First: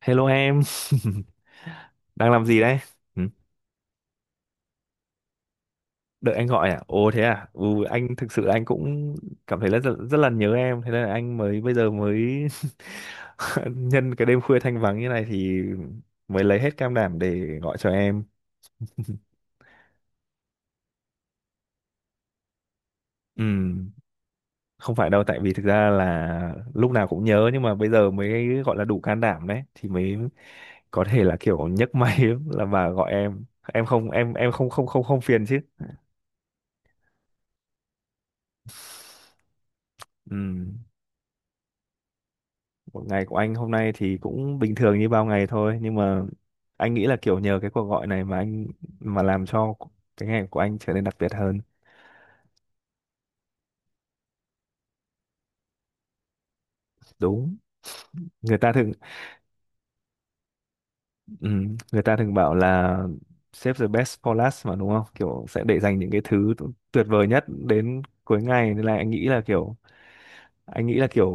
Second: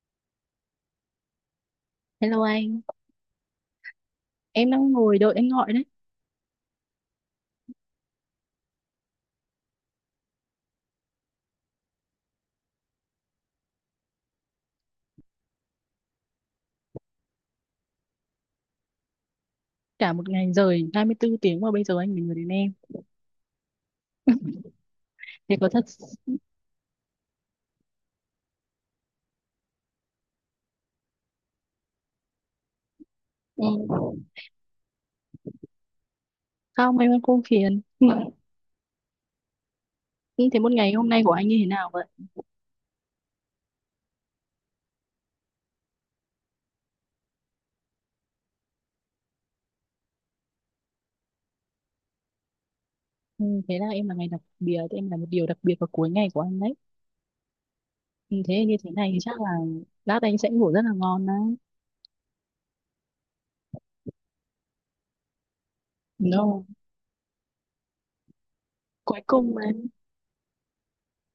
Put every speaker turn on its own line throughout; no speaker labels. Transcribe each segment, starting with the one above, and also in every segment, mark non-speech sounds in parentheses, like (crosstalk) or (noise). Hello em, (laughs) đang
Hello
làm gì đấy?
anh,
Ừ.
em đang ngồi đợi anh gọi đấy.
Đợi anh gọi à? Ồ thế à? Ừ, anh thực sự anh cũng cảm thấy là rất rất là nhớ em, thế nên là anh mới bây giờ mới (laughs) nhân cái đêm khuya thanh vắng như này thì mới lấy hết can đảm để gọi cho em. (laughs)
Cả một ngày rồi, 24 tiếng mà bây giờ anh mới nhớ đến em.
Ừ, không phải đâu, tại vì
Thế
thực
có thật...
ra là lúc nào cũng nhớ nhưng mà bây giờ mới gọi là đủ can đảm đấy, thì mới có thể là kiểu nhấc máy (laughs) là mà gọi em.
Ừ.
Em không em em không không không không phiền chứ?
Không, em không phiền. Ừ. Thế
Ừ.
một ngày hôm nay của anh như thế nào vậy?
Một ngày của anh hôm nay thì cũng bình thường như bao ngày thôi, nhưng mà anh nghĩ là kiểu nhờ cái cuộc gọi này mà làm cho cái ngày của anh trở nên đặc biệt hơn.
Ừ, thế là em là ngày đặc biệt, em là một điều đặc biệt vào cuối ngày của anh đấy.
Đúng.
Ừ,
Người
thế
ta
như thế
thường
này thì chắc là lát anh sẽ ngủ rất là ngon đấy.
người ta thường bảo là save the best for last mà đúng không? Kiểu sẽ để dành những cái thứ
No,
tuyệt vời nhất đến cuối ngày, nên là anh
cuối
nghĩ là
cùng mà.
kiểu anh nghĩ là kiểu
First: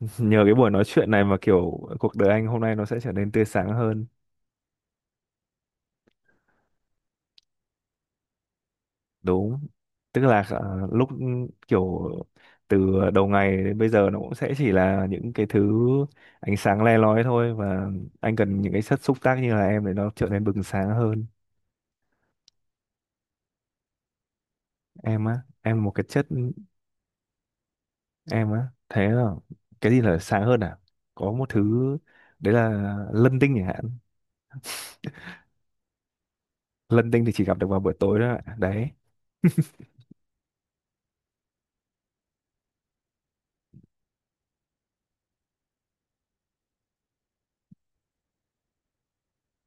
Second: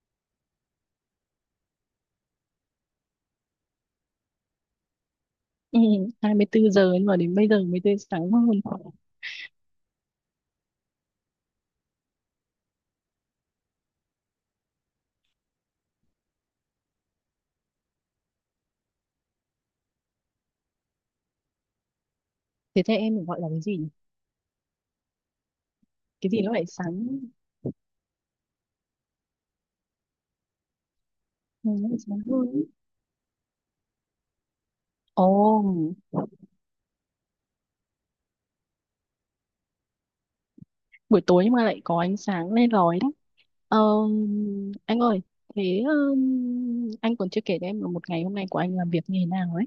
(laughs) nhờ cái buổi nói chuyện này mà kiểu cuộc đời anh hôm nay nó sẽ trở nên tươi sáng hơn.
Ừ, 24 giờ nhưng mà đến bây giờ mới tới sáng hơn.
Đúng, tức là lúc kiểu từ đầu ngày đến bây giờ nó cũng sẽ chỉ là những cái thứ ánh sáng le lói thôi, và anh cần những cái chất xúc tác như là em để nó trở nên bừng sáng hơn.
Thế thế em gọi là cái gì nhỉ?
Em á, em là một cái chất.
Cái gì nó lại sáng?
Em á, thế là cái gì là sáng hơn à? Có một
Ừ, nó
thứ
lại sáng hơn.
đấy là lân tinh chẳng hạn.
Ồ,
Lân tinh thì chỉ gặp được vào buổi tối thôi ạ. Đấy.
buổi tối nhưng mà lại có ánh sáng le lói đấy. Ờ, anh ơi, thế anh còn chưa kể cho em là một ngày hôm nay của anh làm việc như thế nào ấy.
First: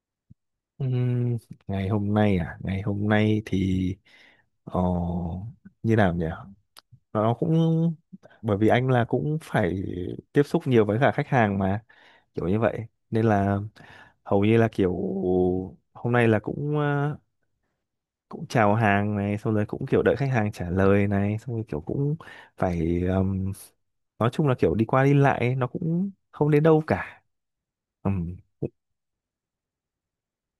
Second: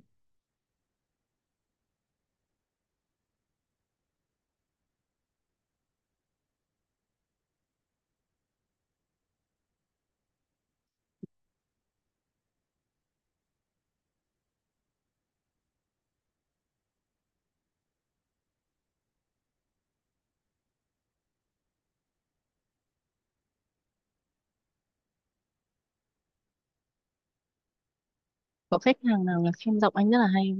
Ừm, ngày hôm nay thì ờ, như nào nhỉ, nó cũng bởi vì anh là cũng phải tiếp xúc nhiều với cả khách hàng mà kiểu như vậy, nên là hầu như là kiểu hôm nay là cũng cũng chào hàng này xong rồi cũng kiểu đợi khách hàng trả lời này xong rồi kiểu cũng phải nói chung là kiểu đi qua đi lại ấy, nó cũng không đến đâu cả. Cũng
Có khách hàng nào là khen giọng anh rất là hay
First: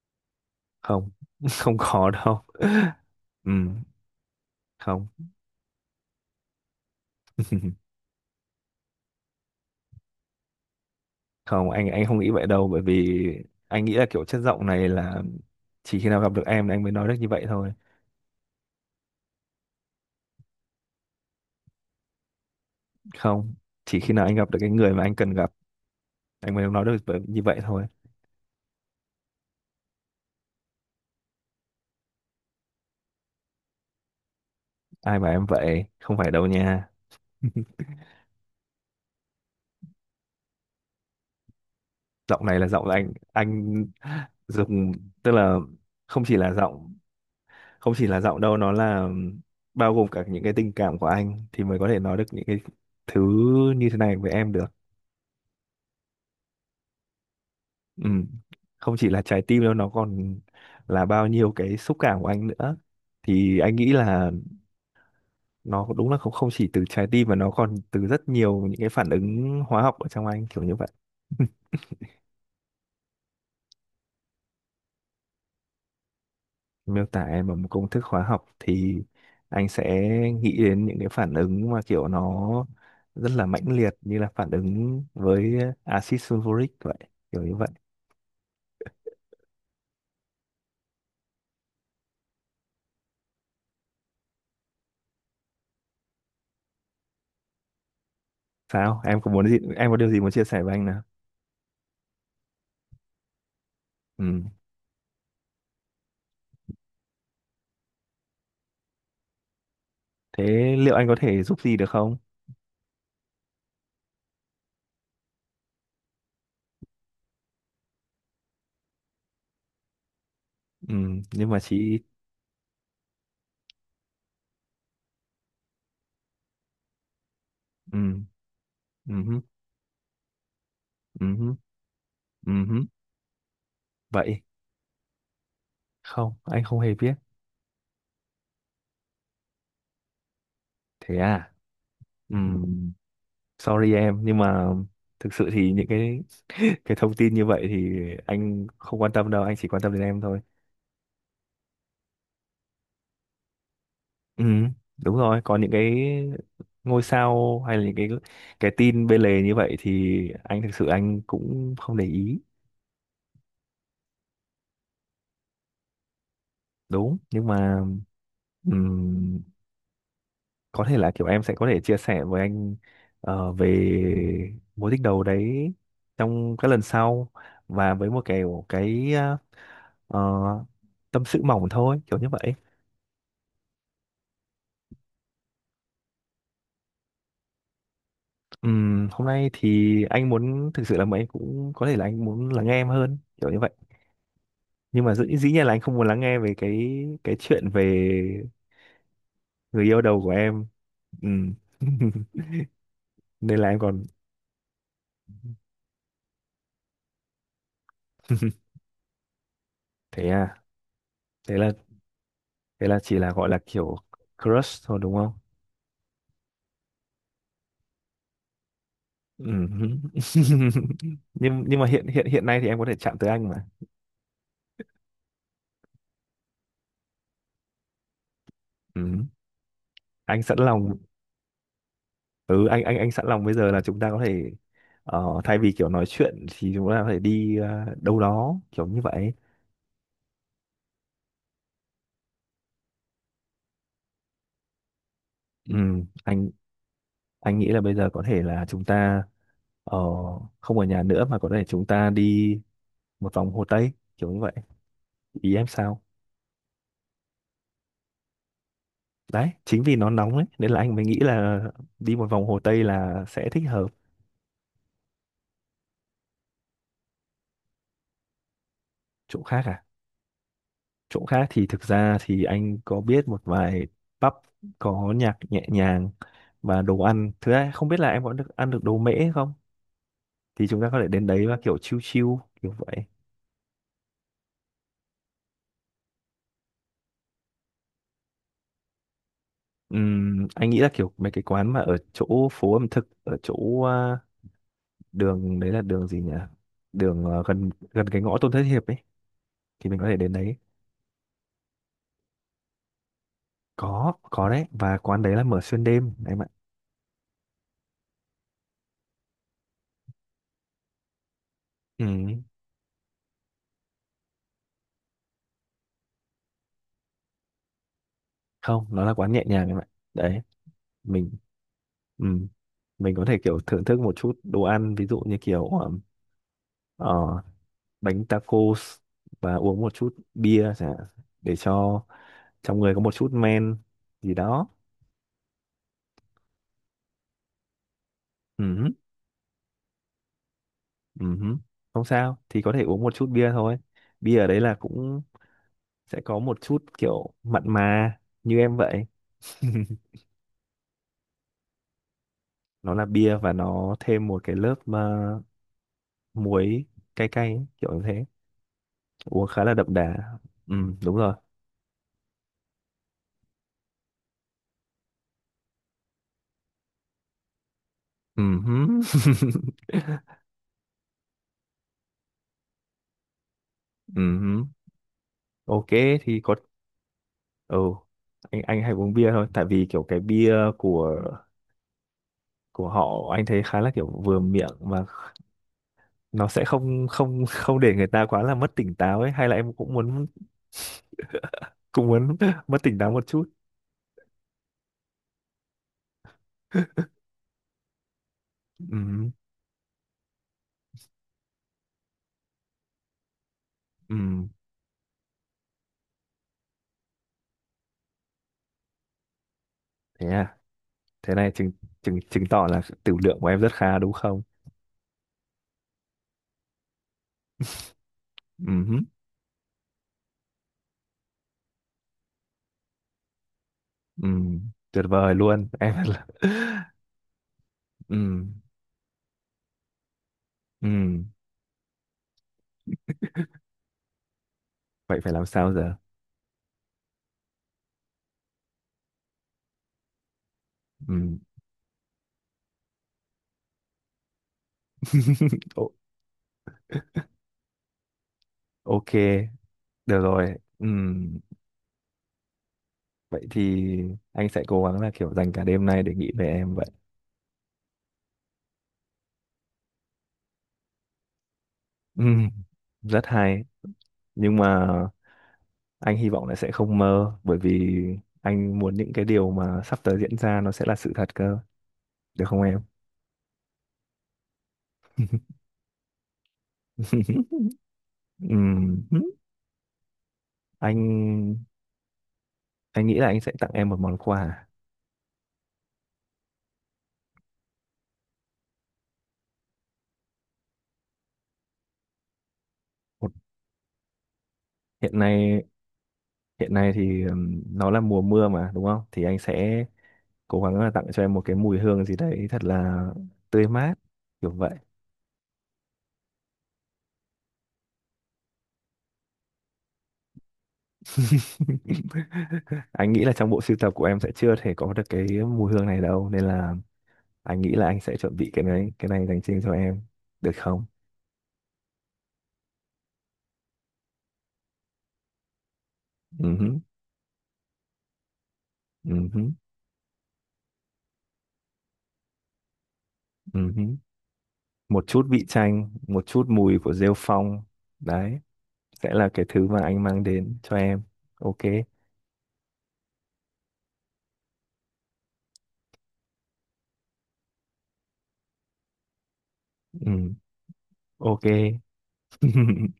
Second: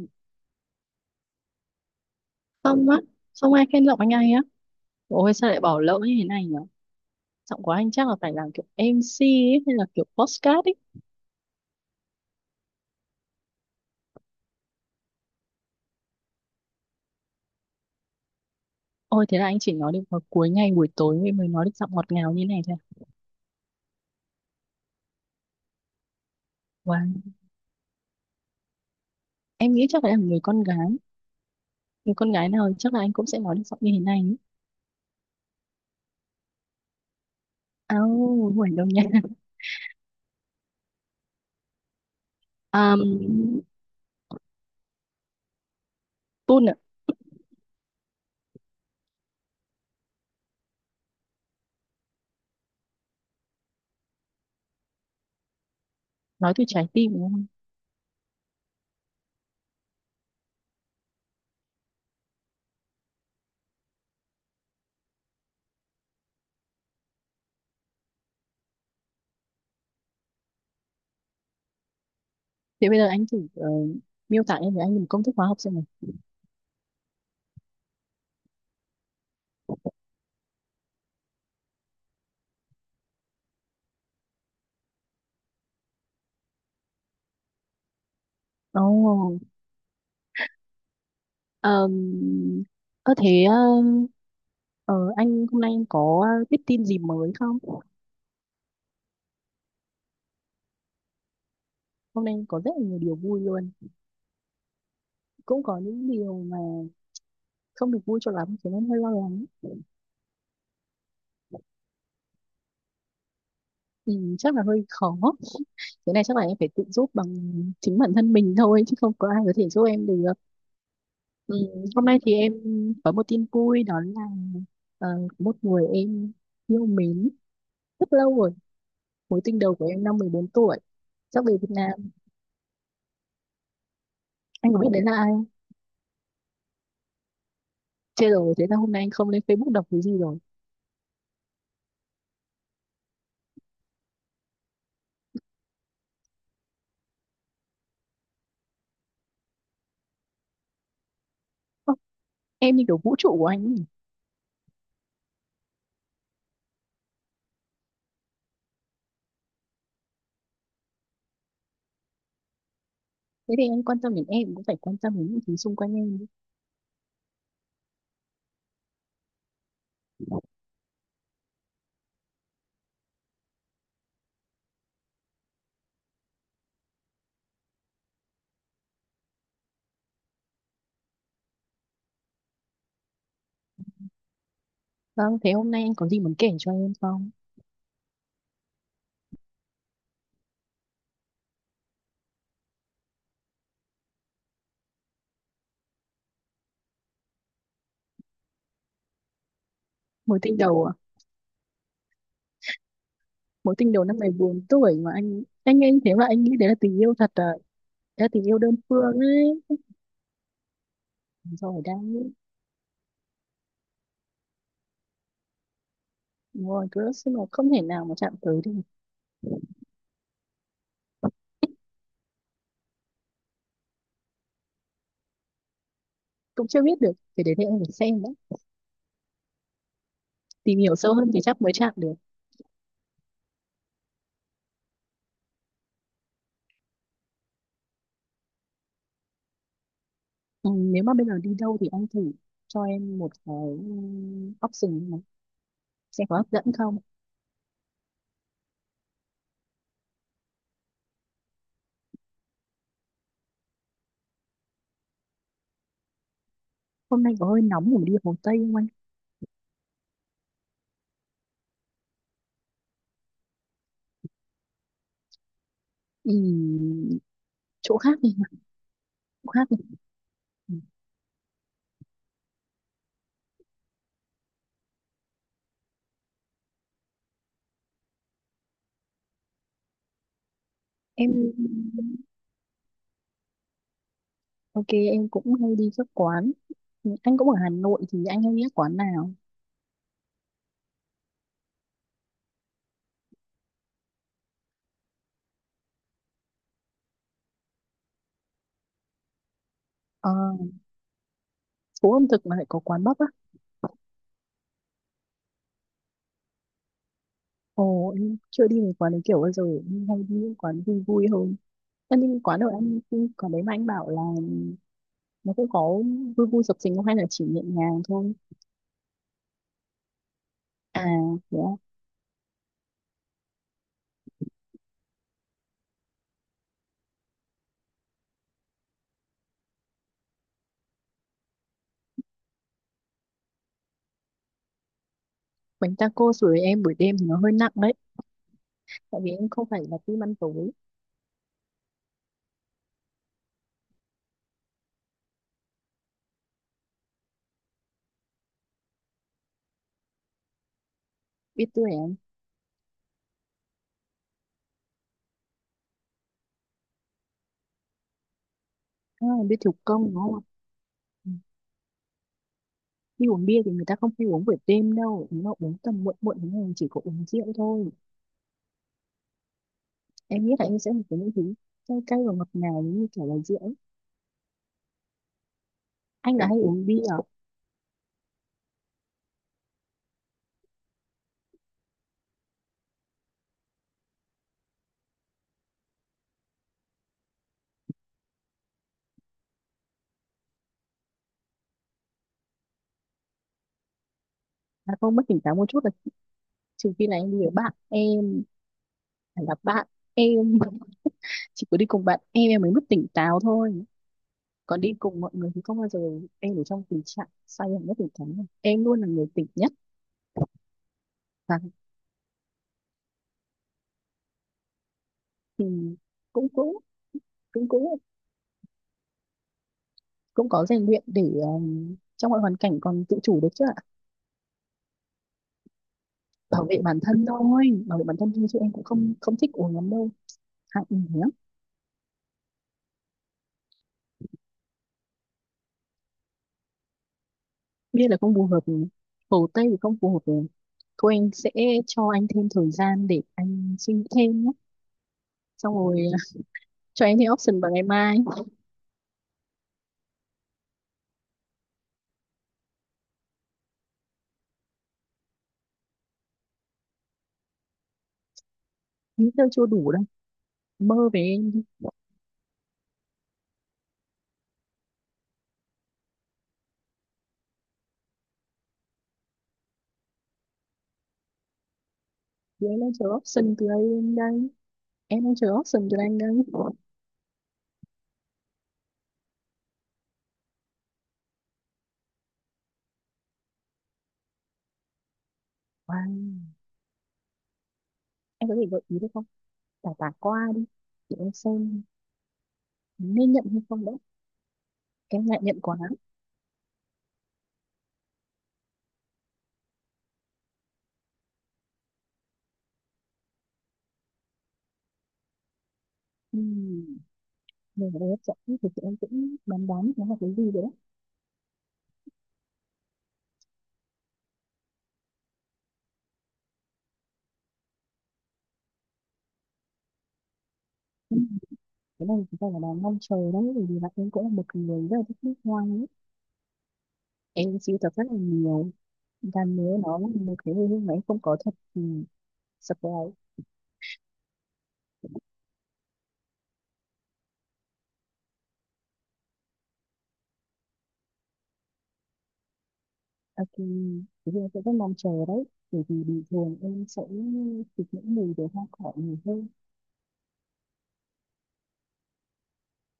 không. (laughs) Không có đâu.
không? Không á? Không ai
Ừm,
khen giọng anh hay á?
không.
Ôi sao lại bỏ lỡ như thế này nhở. Giọng của
(laughs)
anh chắc là phải làm kiểu MC ấy, hay là kiểu podcast ấy.
Không anh không nghĩ vậy đâu, bởi vì anh nghĩ là kiểu chất giọng này là chỉ khi nào gặp được em là anh mới nói được như vậy thôi.
Ôi thế là anh chỉ nói được vào cuối ngày buổi tối mới mới nói được giọng ngọt ngào như này thôi à?
Không, chỉ khi nào anh gặp được cái người mà anh cần gặp anh mới nói được
Wow,
như vậy thôi.
em nghĩ chắc phải là người con gái, người con gái nào chắc là anh cũng sẽ nói được giọng như thế này ấy.
Ai mà em vậy, không phải đâu nha. (laughs)
Ao, ngoài đâu nha.
Giọng này là giọng anh
um,
anh dùng, tức là không chỉ là giọng không chỉ là giọng đâu, nó là bao gồm cả những cái tình cảm của anh thì mới có thể nói được những cái thứ như thế này với em được.
nói từ trái tim đúng không?
Ừ. Không chỉ là trái tim đâu, nó còn là bao nhiêu cái xúc cảm của anh nữa, thì anh nghĩ là nó đúng là không không chỉ từ trái tim mà nó còn từ rất nhiều những cái phản ứng hóa học ở trong anh, kiểu như vậy.
Thế bây giờ anh thử miêu tả em với anh một công thức hóa học xem nào.
Miêu tả em bằng một công thức hóa học thì anh sẽ nghĩ đến những cái phản ứng mà kiểu nó rất là mãnh liệt, như là phản ứng với axit sulfuric vậy, kiểu như vậy.
Ồ. ờm, Ơ thế ờ, anh hôm nay anh có biết tin gì mới không?
Sao em, có muốn gì, em có điều gì muốn chia sẻ với anh nào?
Hôm nay anh có rất là nhiều điều vui luôn.
Ừ.
Cũng có những điều mà không được vui cho lắm, thế nên hơi lo lắng.
Thế liệu anh có thể giúp gì được không?
Ừ, chắc là hơi khó. Thế này chắc là em phải tự giúp bằng chính bản thân mình thôi, chứ không có ai có thể giúp em được.
Ừ. Nhưng
Ừ,
mà chị.
hôm nay thì em có một tin vui đó là ờ, một người em yêu mến rất
Ừ.
lâu rồi, mối
Ừ.
tình đầu của em năm 14 tuổi, sắp
Ừ.
về Việt Nam.
Ừ. Ừ. Vậy.
Anh có biết đấy là ai không?
Không, anh không hề biết.
Chết rồi, thế là hôm nay anh không lên Facebook đọc cái gì rồi.
Thế à. Ừ. Sorry em, nhưng mà thực sự thì những cái (laughs) cái thông tin như vậy thì anh không quan tâm đâu, anh chỉ quan tâm đến em thôi.
Ơ, em như kiểu vũ trụ của anh ấy.
Ừ, đúng rồi, còn những cái ngôi sao hay là những cái tin bên lề như vậy thì anh thực sự anh cũng không để ý.
Thế thì anh quan tâm đến em cũng phải quan tâm đến những thứ xung quanh em chứ.
Đúng, nhưng mà ừm, có thể là kiểu em sẽ có thể chia sẻ với anh về mối tình đầu đấy trong các lần sau, và với một kiểu cái ờ, tâm sự mỏng thôi, kiểu như vậy.
Vâng, thế hôm nay anh có gì muốn kể cho em không?
Hôm nay thì anh muốn thực sự là mấy cũng có thể là anh muốn lắng nghe em hơn kiểu như vậy, nhưng mà dĩ nhiên là anh không muốn lắng nghe về cái chuyện về người yêu đầu của
Mối tình
em.
đầu à?
Ừm. (laughs) Nên là
Mối
em
tình đầu
còn.
năm 14 tuổi mà anh nghe như thế mà anh nghĩ đấy là tình yêu thật à? Đấy là tình yêu đơn
(laughs)
phương ấy.
Thế à, thế là
Rồi đang
thế là chỉ là gọi là kiểu crush thôi đúng không?
đúng rồi, cứ nhưng mà không thể nào mà chạm tới được.
Ừm. (laughs) Nhưng mà hiện hiện hiện nay thì em có thể chạm tới anh mà.
Cũng chưa biết được, cái đấy thì đến đây em phải xem đấy,
Ừm. Anh sẵn
tìm hiểu
lòng.
sâu hơn thì chắc mới chạm được.
Ừ, anh sẵn lòng. Bây giờ là chúng ta có thể thay vì kiểu nói chuyện thì chúng ta có thể đi đâu đó, kiểu như vậy.
Ừ, nếu mà bây giờ đi đâu thì anh thử cho em một cái option này
Ừ,
xem có hấp
anh
dẫn không.
anh nghĩ là bây giờ có thể là chúng ta ờ, không ở nhà nữa, mà có thể chúng ta đi một vòng Hồ Tây, kiểu như vậy. Ý em sao?
Hôm nay có hơi nóng để mà đi Hồ Tây không anh?
Đấy, chính vì nó nóng ấy nên là anh mới nghĩ là đi một vòng Hồ Tây là sẽ thích hợp.
Ừ, chỗ khác đi.
Chỗ
Chỗ
khác
khác đi.
à?
Ừ.
Chỗ khác thì thực ra thì anh có biết một vài pub có nhạc nhẹ nhàng và đồ ăn. Thứ hai, không biết là em có được ăn được đồ mễ không? Thì chúng ta có thể đến
Em
đấy và kiểu chill chill, kiểu vậy.
ok, em cũng hay đi các quán. Ừ, anh cũng ở Hà Nội thì anh hay đi các quán nào?
Anh nghĩ là kiểu mấy cái quán mà ở chỗ phố ẩm thực, ở chỗ đường đấy là đường gì nhỉ? Đường à, gần gần cái ngõ Tôn Thất Hiệp ấy thì mình có thể
Ờ,
đến đấy.
phố ẩm thực mà lại có quán bắp á?
Có đấy, và quán đấy là mở xuyên đêm em ạ.
Ồ, em chưa đi về quán đấy kiểu bao giờ, em hay đi những quán vui vui hơn. Em đi
Ừm.
quán ở anh, quán đấy mà anh bảo là nó cũng có vui vui sập sình không, hay là chỉ nhẹ nhàng thôi?
Không, nó là quán nhẹ nhàng em ạ. Đấy,
À,
mình
dạ.
ừm, mình có thể kiểu thưởng thức một chút đồ ăn, ví dụ như kiểu ờ, bánh tacos và uống một chút bia chẳng hạn, để cho trong người có một chút men gì đó.
Bánh taco sủi em buổi đêm thì nó hơi nặng đấy.
Ừ.
Tại vì em không phải là tim ăn tối.
Ừ, không sao, thì có thể uống một chút bia thôi. Bia ở đấy là cũng sẽ có một chút kiểu mặn mà như em vậy.
Biết tuổi em.
Nó là bia và nó thêm một cái lớp mà muối cay cay ấy, kiểu như thế.
À,
Uống
biết
khá là
thủ
đậm
công
đà.
đúng không?
Ừ, đúng
Ừ.
rồi.
Đi uống bia thì người ta không hay uống buổi đêm đâu. Nếu mà uống tầm muộn muộn thì mình chỉ có uống rượu thôi.
ừm (laughs) ừm
Em nghĩ là em sẽ một cái những thứ cay cay và ngọt ngào như kiểu là rượu.
Ok,
Anh
thì
là
có.
hay uống bia à?
Ừ, anh hay uống bia thôi, tại vì kiểu cái bia của họ anh thấy khá là kiểu vừa miệng, mà nó sẽ không không không để người ta quá là mất tỉnh táo ấy, hay là em cũng muốn (laughs) mất tỉnh táo một chút.
À, không mất tỉnh táo một chút là trừ khi là em đi với bạn em.
Ừm,
Phải là bạn em. (laughs) Chỉ có đi cùng bạn em mới mất tỉnh táo thôi.
ừm,
Còn đi cùng mọi người thì không bao giờ em ở trong tình trạng say hẳn, nhất thể thắng này em luôn là người tỉnh nhất.
Thế à? Thế này
Và
chứng chứng chứng tỏ là tửu lượng của em rất khá đúng không?
thì cũng cũng cũng cũng
Ừm,
cũng có rèn luyện để trong mọi hoàn cảnh còn tự chủ được chứ ạ.
ừm, Tuyệt vời luôn em. (laughs) là
Bảo vệ bản thân thôi, bảo vệ bản thân thôi, chứ
Ừm,
em cũng không không thích uống lắm đâu. Hạng nhé.
ừm, Vậy phải làm sao giờ?
Bia là không phù hợp, Hồ Tây thì không phù hợp rồi. Thôi anh
Ừm.
sẽ cho anh thêm thời gian để anh suy nghĩ thêm nhé.
(laughs)
Xong
O-
rồi à, cho em thêm option vào ngày mai.
ok, được rồi. Ừm, Vậy thì anh sẽ cố gắng là kiểu dành cả đêm nay để nghĩ về em vậy.
Nghĩ tôi chưa đủ đâu, mơ về em đi.
Ừm, Rất hay, nhưng mà anh hy vọng là sẽ không mơ, bởi vì anh muốn những cái điều mà sắp tới diễn ra nó sẽ là sự thật cơ, được không
Chị ấy
em?
lên chờ option từ đây, đây em đang chờ option cho anh đây. Wow.
(laughs) Ừm, anh anh nghĩ là anh sẽ tặng em một món quà.
Em có thể gợi ý được không, tả tả qua đi để em xem
một,
nên nhận hay không đấy.
hiện
Em ngại nhận
nay
quá.
hiện nay thì nó là mùa mưa mà đúng không, thì anh sẽ cố gắng là tặng cho em một cái mùi hương gì đấy thật là tươi mát, kiểu vậy.
Uhm. Nên ở đây hấp dẫn thì chị em cũng đoán đoán nó là cái gì rồi đấy.
(laughs) Anh nghĩ là trong bộ sưu tập của em sẽ chưa thể có được cái mùi hương này đâu, nên là anh nghĩ là anh sẽ chuẩn bị cái này dành riêng cho em, được không?
Ừm, cái này chúng ta là đang mong chờ đấy, bởi vì là em cũng là một người rất là thích nước hoa ấy.
Ừ hứ,
Em sưu tập rất là nhiều.
ừ hứ,
Và nếu nó là một cái hồi hương mà em không có thật thì surprise.
ừ hứ. Một chút vị chanh, một chút mùi của rêu phong, đấy sẽ là cái thứ mà anh mang đến cho em. Ok.
Ok, thì em sẽ rất mong chờ đấy, bởi vì bình thường em sẽ thích những mùi về hoa cỏ nhiều hơn.
Ừ. Ok. (laughs)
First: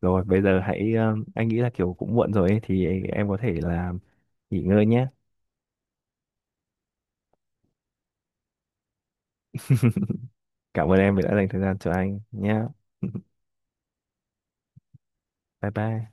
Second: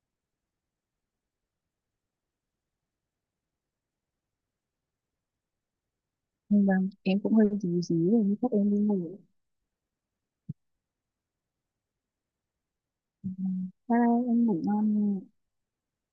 Rồi, bây giờ hãy anh nghĩ là kiểu cũng muộn rồi ấy, thì em có thể là nghỉ ngơi nhé.
Vâng, em cũng hơi dí dí rồi, nhưng chắc em đi ngủ.
Cảm ơn em vì đã dành thời gian cho anh nhé. (laughs)
Bye bye, em ngủ ngon nha.
Bye bye.